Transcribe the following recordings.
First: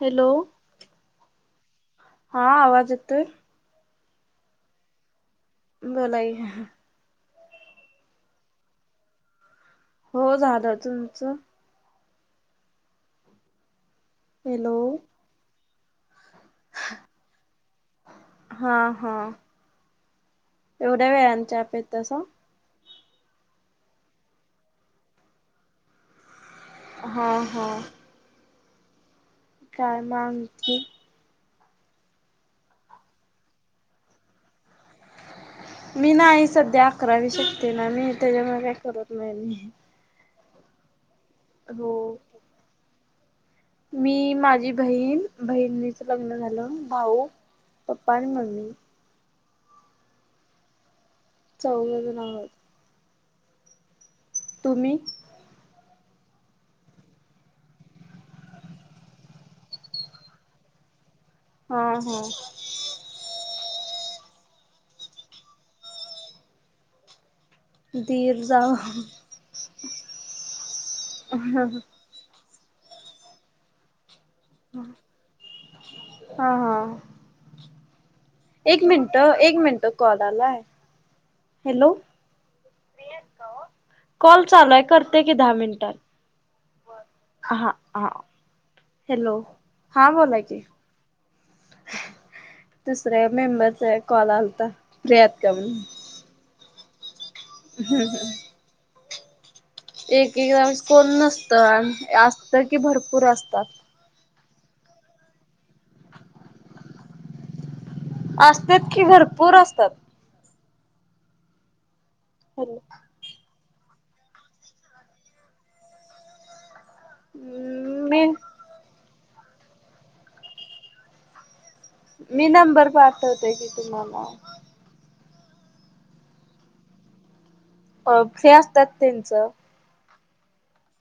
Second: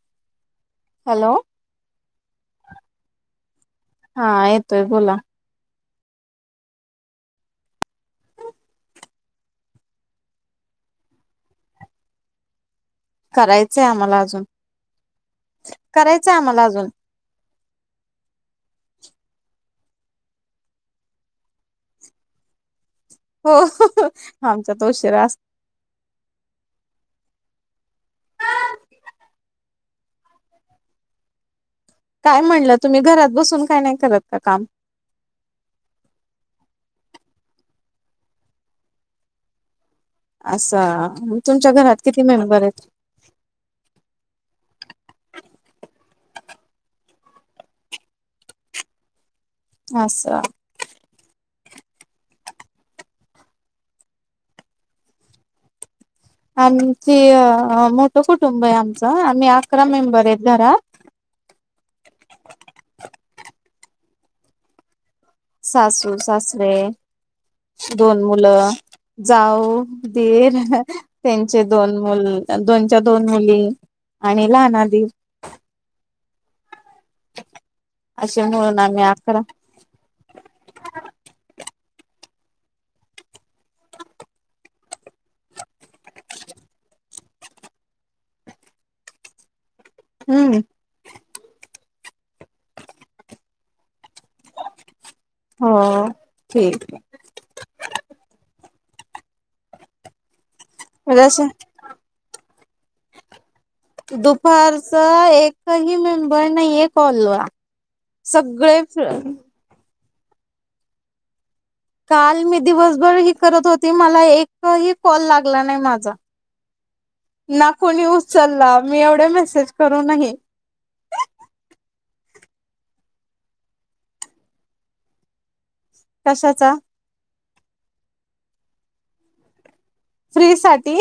Hello, hello हा आवाज येतोय. हा येतोय बोला. बोल आई. हो झाल. तुमच करायचय आम्हाला अज हॅलो करायच आम्हाला अजून. हा हा एवढ्या वेळान चहा पेतासा. हो आमचा त उशिरा अस- हा हा [unintelligible] काय मग आणखी काय म्हणल, तुम्ही घरात बसून काय नाही करत का काम. मी नाही सध्या अकरावी शिकते ना मी. त्याच्यामुळे काय करत नाही मी. असा, म तुमच्या हो घरात किती मेंबर आहेत. मी माझी बहीण, बहिणीच लग्न झाल. भाऊ पप्पा आणि मम्मी. अस चौघ जण आहोत. तुम्ही? आणि ते, मोठ कुटुंब आहे आमच. आम्ही अकरा मेंबर आहेत घरात. हां हं. सासू सासरे दोन दीर मुलं, जाव जाऊ, दीर, त्यांचे हा दोन मुलं [unintelligible] दोनच्या-दोन मुली आणि लहाना दीर हा हा. असे मिळून एक आम्ही मिनट, अकरा एक मिनट, कॉल आला, हॅलो? [unintelligible] कॉल चालूय, करते कि, दहा मिनिटात. हा हा, हॅलो? हा बोला हम्म की. दुसऱ्या मेंबरचा, एक कॉल आलता. [unintelligible] हं, ठीक. [unintelligible] एक-एकदा वेळेस कोण म्हणजे असे नसतं, अन अत की, भरपूर असतात. दुपारच एकही मेंबर नहीये, कॉल ला. असतात सगळेच [unintelligible] असतात. काल मी दिवसभर ही करत होते, माला एकही कॉल, लागला नही माझा. ना कोणी मी उचलला, मी एवढे मेसेज करून ही. मी नंबर पाठवते की, तुम्हाला. कशाचा? अ फ्री असतात, त्यांचं. फ्री साठी.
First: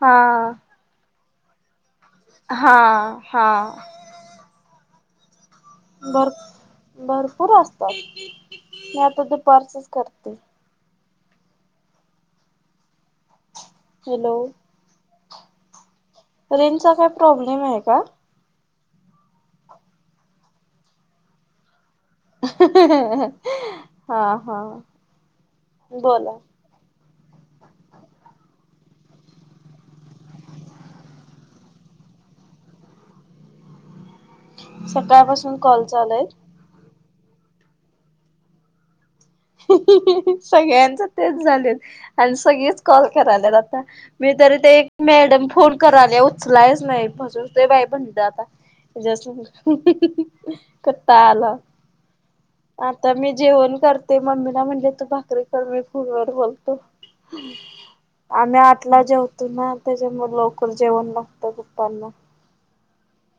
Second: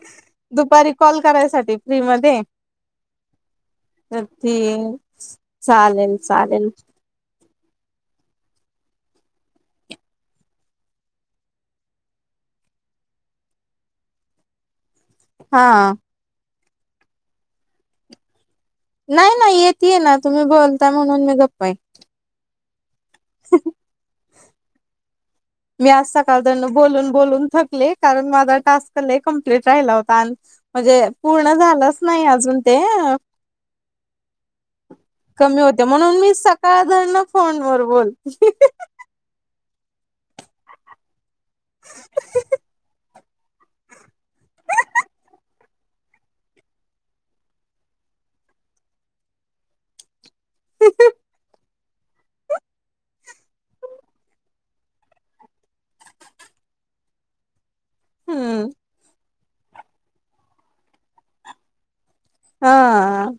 हा. दुपारी कॉल करायसाठी. फ्री हा हा. त ती, चालेल भर चालेल. भरपूर असतात, मी आता दुपारचंच करते. हॅलो? हा. रेंजचा, काय प्रॉब्लेम ये का? नाही- नाही येतिये ना, तुम्ही बोलता, म्हणून मी गप्प य. हा हा. मी आज बोला सकाळ धरन बोलून-बोलून थकले, कारण माझा टास्क लई कम्प्लीट राहिला होता, आणि म्हणजे, पूर्ण झालाच नही अजून ते सकाळपासून कमी कॉल होते, म्हणून चालूय मी सकाळ धरन, फोनवर बोलत ह्ह्णह हं ह्हणं, सगळ्यांच तेच झालेत अन सगळेच कॉल, करायल्यात आता. मी तरी, ते एक मॅडम फोन करायले, उचलायच नही, बसून दे बाई, म्हणलं आता. तुझ्या संग. ह्हणं हहं. कंटाळा आला, आता मी जेवण कर ते मम्मीला म्हणले, तू भाकरी कर, मी फोनवर बोलतो. आम्ही हम्म आठला जेवतो ना, त्याच्यामुळ लवकर जेवण लागत, पप्पांना. हां.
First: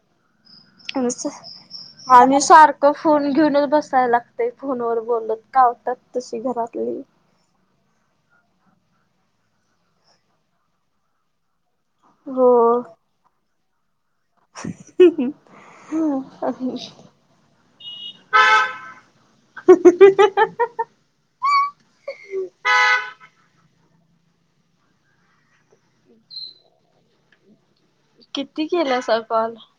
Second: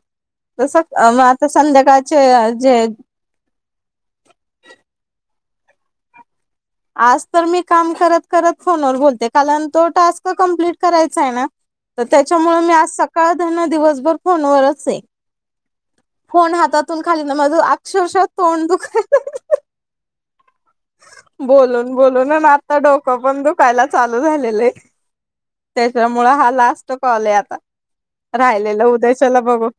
तुमचं आणि जे सारखं, फोन घेऊनच, बसाय लाग ते फोनवर बोलत, कावतात, तशी घरात आज तर, मी काम करत-करत फोनवर बोलते, कालण तो टास्क कंप्लीट करायचा य ना? तर त्याच्यामुळ, मी हो. आज सकाळधरन, दिवसभर, फोनवरच ये. फोन हातातून खालीन माझ अक्षरशः तोंड दुखायला लागलं. बोलून बोलून. अन आता डोकं पण दुखायला चालू झालेलंय. त्याच्यामुळे हा लास्ट कॉले आता. किती राहिलेला केलासा उद्याच्याला कॉल? बघू.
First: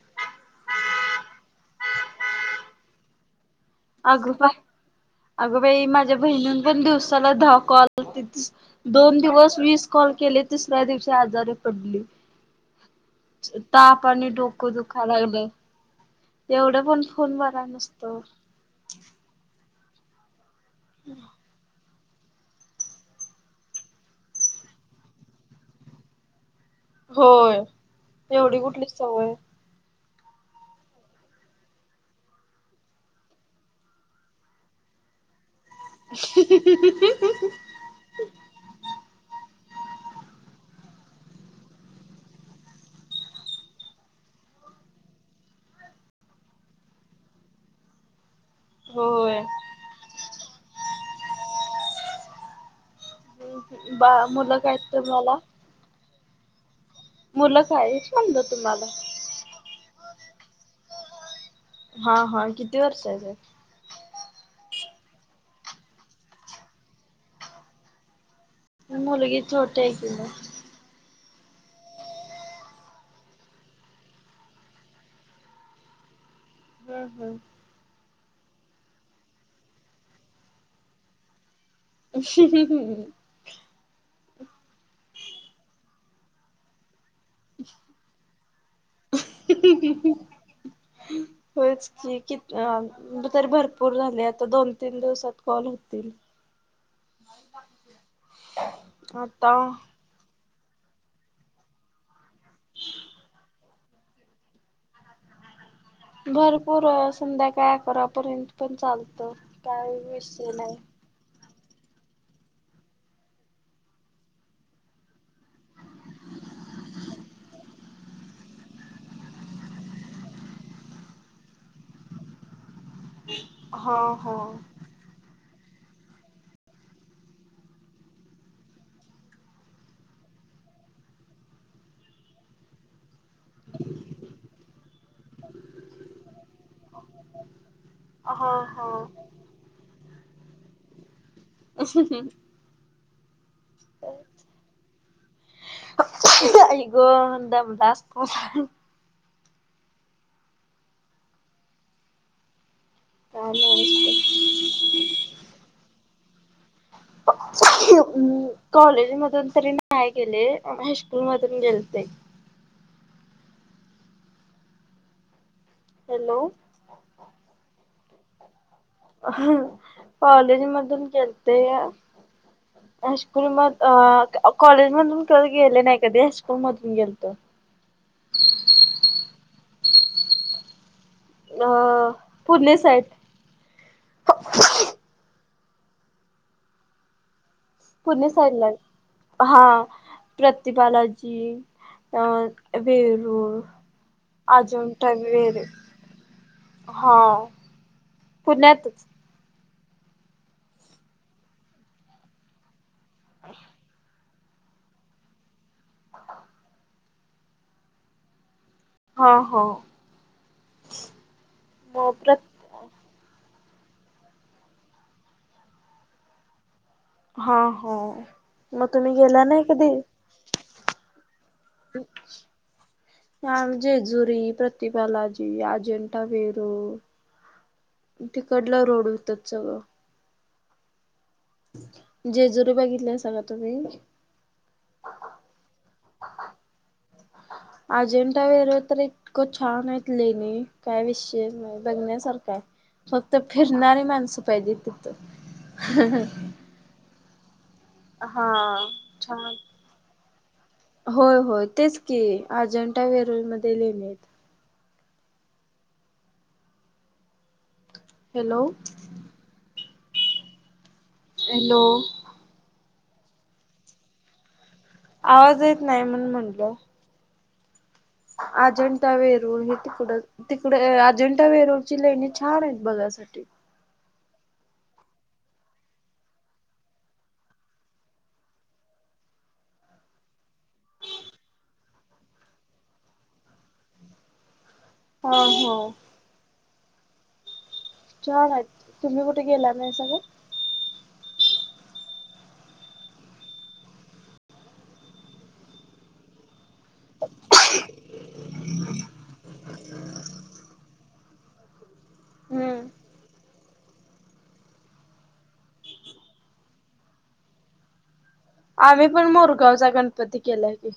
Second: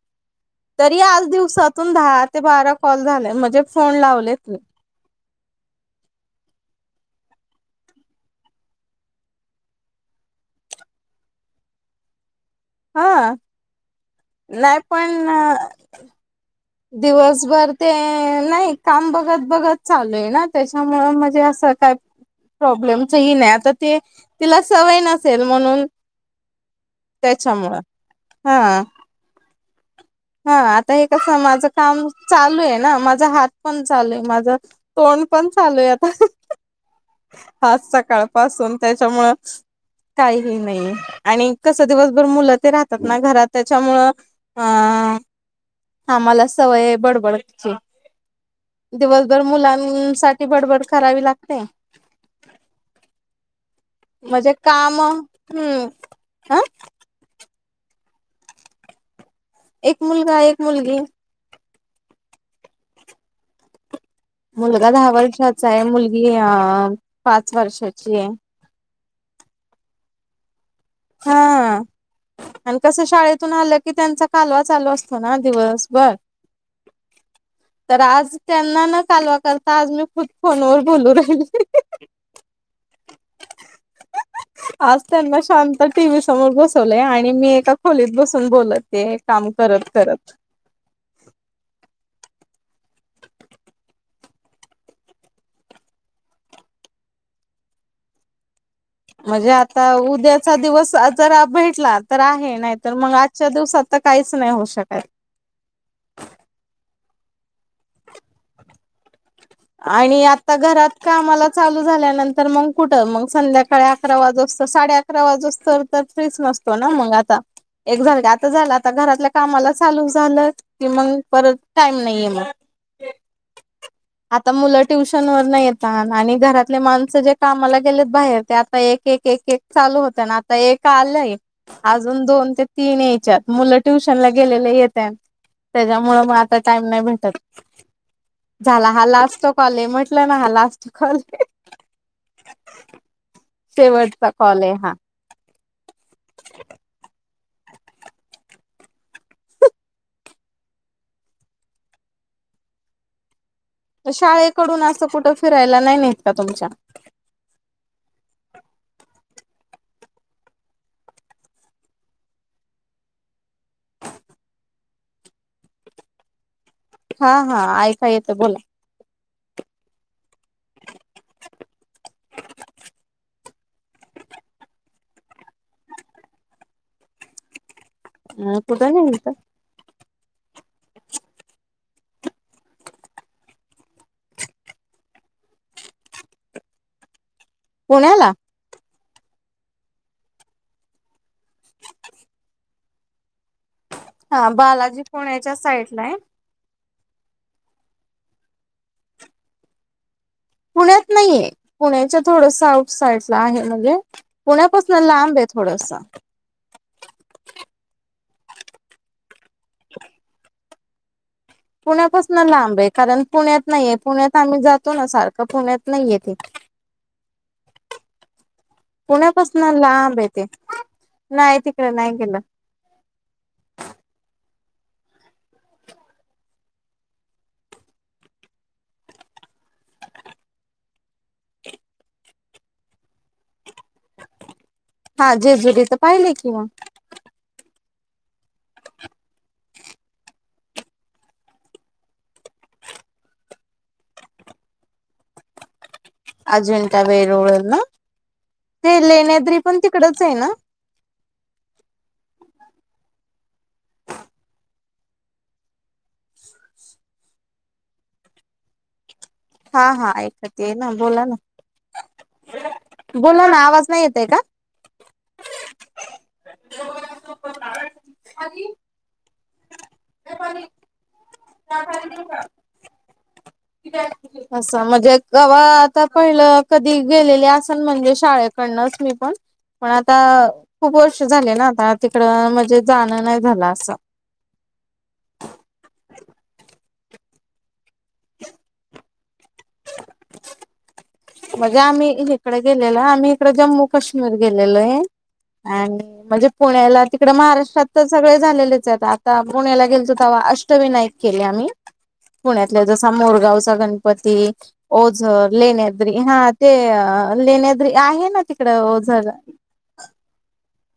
तरी आज दिवसातून दहा ते बारा कॉल झाले. म्हणजे फोन लावलेत अगबाई, मी अगबाई माझ्या बहिणीन पण दिवसाला दहा कॉल होतेच. दोन दिवस वीस कॉल केले. तिसऱ्या दिवशी आजारी पडली. हा ताप आणि डोकं नाही दुखायला पण लागलं. एवढं पण फोन बरा दिवसभर ते नसतो. नाही. काम बघत बघत चालूय ना. त्याच्यामुळ म्हणजे असं काय प्रॉब्लेमच ही नाय. आता ते तिला सवय नसेल म्हणून होय त्याच्यामुळ. हा. एवढी कुठली सवय. हा आता हे कसं माझं काम चालूय ना. माझा हात पण चालूय. माझं तोंड पण चालूय आता. [unintelligible] आज सकाळपासून त्याच्यामुळं काही हे नाहीये. आणि कस दिवसभर मुलं ते राहतात ना घरात. त्याच्यामुळं हा. आम्हाला सवय हाय बडबड करायची. होय. दिवसभर मुलांना साठी बडबड करावी लागते. बा म्हणजे मुलं काय काम, तुम्हाला? हम्म. अ. मुलं काय हाईत म्हणल तुम्हाला? एक मुलगा एक मुलगी. हा हा! किती वर्षाचे? मुलगा दहा वर्षाचाय. मुलगी अ पाच वर्षाचीय. मुलगी छोटीय की म. हा. आणि कसं शाळेतून आलं की, त्यांचा कालवा चालू असतो ना दिवस भर. हम्म हम्म. आज त्यांना न कालवा करता, आज मी खुद फोनवर बोलू राहिली. [unintelligible] आज त्यांना शांत टीव्ही समोर बस लय. आणि मी एका खोलीत बसून बोलते. हे काम करत करत. होयच की. कती अ तरी भरपूर झाले आता. दोन तीन दिवसात कॉल होतील. म्हणजे आता उद्या चा दिवस जरा भेटला तर आहे. नाही तर मग आजच्या दिवसात तर काहीच नाही होऊ शकत. भरपूर संध्याकाळ अकरापर्यंत पण चाल आणि आता घरात कामाला चालू झाल्यानंतर मग कुठं? मग संध्याकाळी अकरा वाजुसत. साडे आक आकरावाजुसत तर फ्रीच नसतो ना मग आता. एक झालं की. आता झालं. आता घरातल्या कामाला चालू झालं कि मग परत टाईम नाहीये मग. हा. हा आता मुलं ट्युशन वरन येतात. आणि घरातले माणसं जे कामाला गेलेत बाहेर. ते आता एक एक एक एक चालू होतय ना. आता एक आलंय. अजून दोन ते तीन यायच्यात मुलं ट्युशनला गेलेल येत्यान त्याच्यामुळ मग आता टाइम नाही भेटत. झाला हा लास्ट कॉलय म्हटलं ना हा लास्ट कॉलय. [inaudible] शेवटचा कॉलय हा. [unintelligible] काय नाही. तर शाळेकडून असं कुठं फिरायला नाही नेत का तुमच्या? [inaudible] कॉलेज मधून तरी नाही गेले हायस्कूल मधून गेलते. हॅलो! हा हा ऐकाय येतं बोला. कॉलेज मधून गेलते. [inaudible] हायस्कूल मध अ कॉलेजमधून काय गेले नाही कधी हायस्कूल मधून गेलतो. अ कुठ नेल्हत? अ पुणे साईड. पुणे पुण्याला साइडला. हा प्रतिबालाजी, अं वेरूळ हा बालाजी अजिंठा पुण्याच्या वेर साईडला आहे हा पुण्यातच. पुण्यात नाहीये पुण्याच्या थोडस आउट साइडला आहे म्हणजे पुण्यापासन लांबय थोडस. हो हो. पुण्यापासन लांबय कारण पुण्यात नाहीये, पुण्यात आम्ही जातो ना सारखं, पुण्यात नाहीय ते. हा हो मग तुम्ही गेला नाही पुण्यापासून कधी? लांब आहे नाही ती [inaudible] हां आम्ही जेजुरी, प्रतिबालाजी, अजंटा वेरूळ तिकडला रोड होतात सगळं. जेजुरी बघितलियासा का तुम्ही? हा जेजुरी त पाहिलय की मग. अजिंठा वेरूळ तर इतकं छानेत लेणी काय विषयच नाय. बघण्यासारखाय फक्त फिरणारी माणसं पाहिजे ति. अजिंठा वेरळ ना, हा ते छान. लेण्याद्री पण तिकडचय ना? होय होय तेच की अजिंठा वेरूल मध्ये लेनीयेत. हॅलो! हा हा ऐकतयेय ना, बोला ना. हॅलो. बोला ना आवाज नाही येतय का? आवाज येत नाही म्हणून म्हणलो. [inaudible] अजिंठा वरून हे तिकड तिकड अजंठा वेरूळची लेणी छानयत बघायसाठी. [unintelligible] असं म्हणजे कवा आता पहिलं कधी गेलेले असल म्हणजे शाळेकडनंच मी पण. पण आता खूप वर्ष झाले ना? आता तिकडं म्हजे जाणं नाय झालं असं हो हो छानय, तुम्ही कुठे गेला नाहीसा ते? म्हजे आम्ही इकडें गेलेल. आम्ही इकडे जम्मू काश्मीर गेलेलोय आणि म्हणजे पुण्याला. तिकड महाराष्ट्रात तर सगळेच झालेलेचयत. आता पुण्याला गेलतो तव्हा अष्टविनायक केले आम्ही पुण्यातला हम्म जसा मोरगावचा गणपती, ओझर, लेण्या द्री हा ते लेण्याद्री आहे ना तीक आम्ही पण मोरगावचा गणपती केलाय की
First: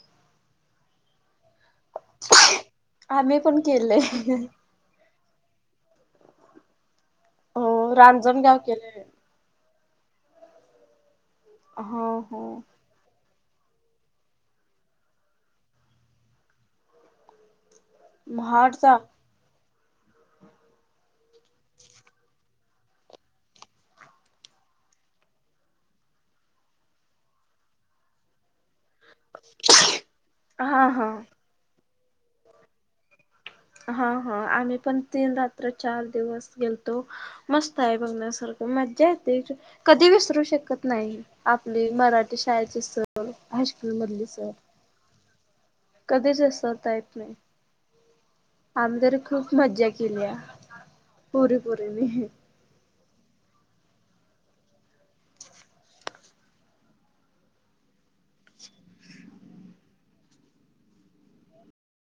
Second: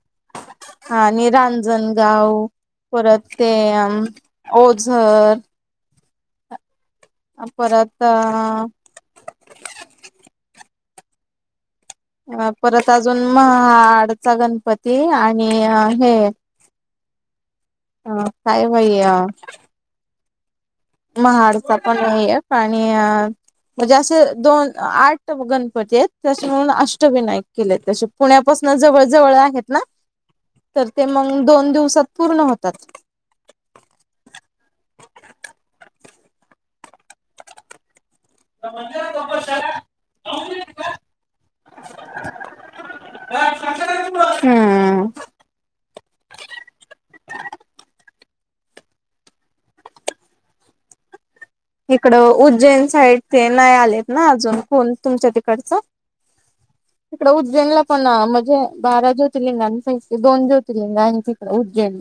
हा आणि रांजणगाव, परत आम्ही ते पण केलंय. ओझर‌ हो परत रांजणगाव अं केलंय. हो हो. अ परत आजून, महाडचा गणपती, आणि हे हं काय महाडचा. बाई अ महाडचा पणय एक, आणि अ म्हणजे असे दोन आठ गणपतीयेत, तशे मिळून अष्टविनायक केलेत तशे पुण्यापासून जवळ जवळ आहेत ना, तर हा ते हा मग दोन दिवसात पूर्ण होतात हा हा आम्ही पण तीन रात्र चार दिवस गेलतो मस्तय बघण्यासार खरतर मज्जा येते कधी विसरू शकत नाही. आपली मराठी शाळेची सहल हायस्कूल मधली सहल हम्म कधीच विसरता येत नायी आम्ही तरी खूप मज्जा केलीय पोरी इकडं पोरींनी. उज्जैन साईड ते नायी आलेत ना अजून कोण तुमच्या तिकडचं? [inaudible] तिकडं उज्जैनला पण म्हणजे बारा ज्योतिर्लिंगापैकी दोन ज्योतिर्लिंगय हाय तिकडं उज्जैनला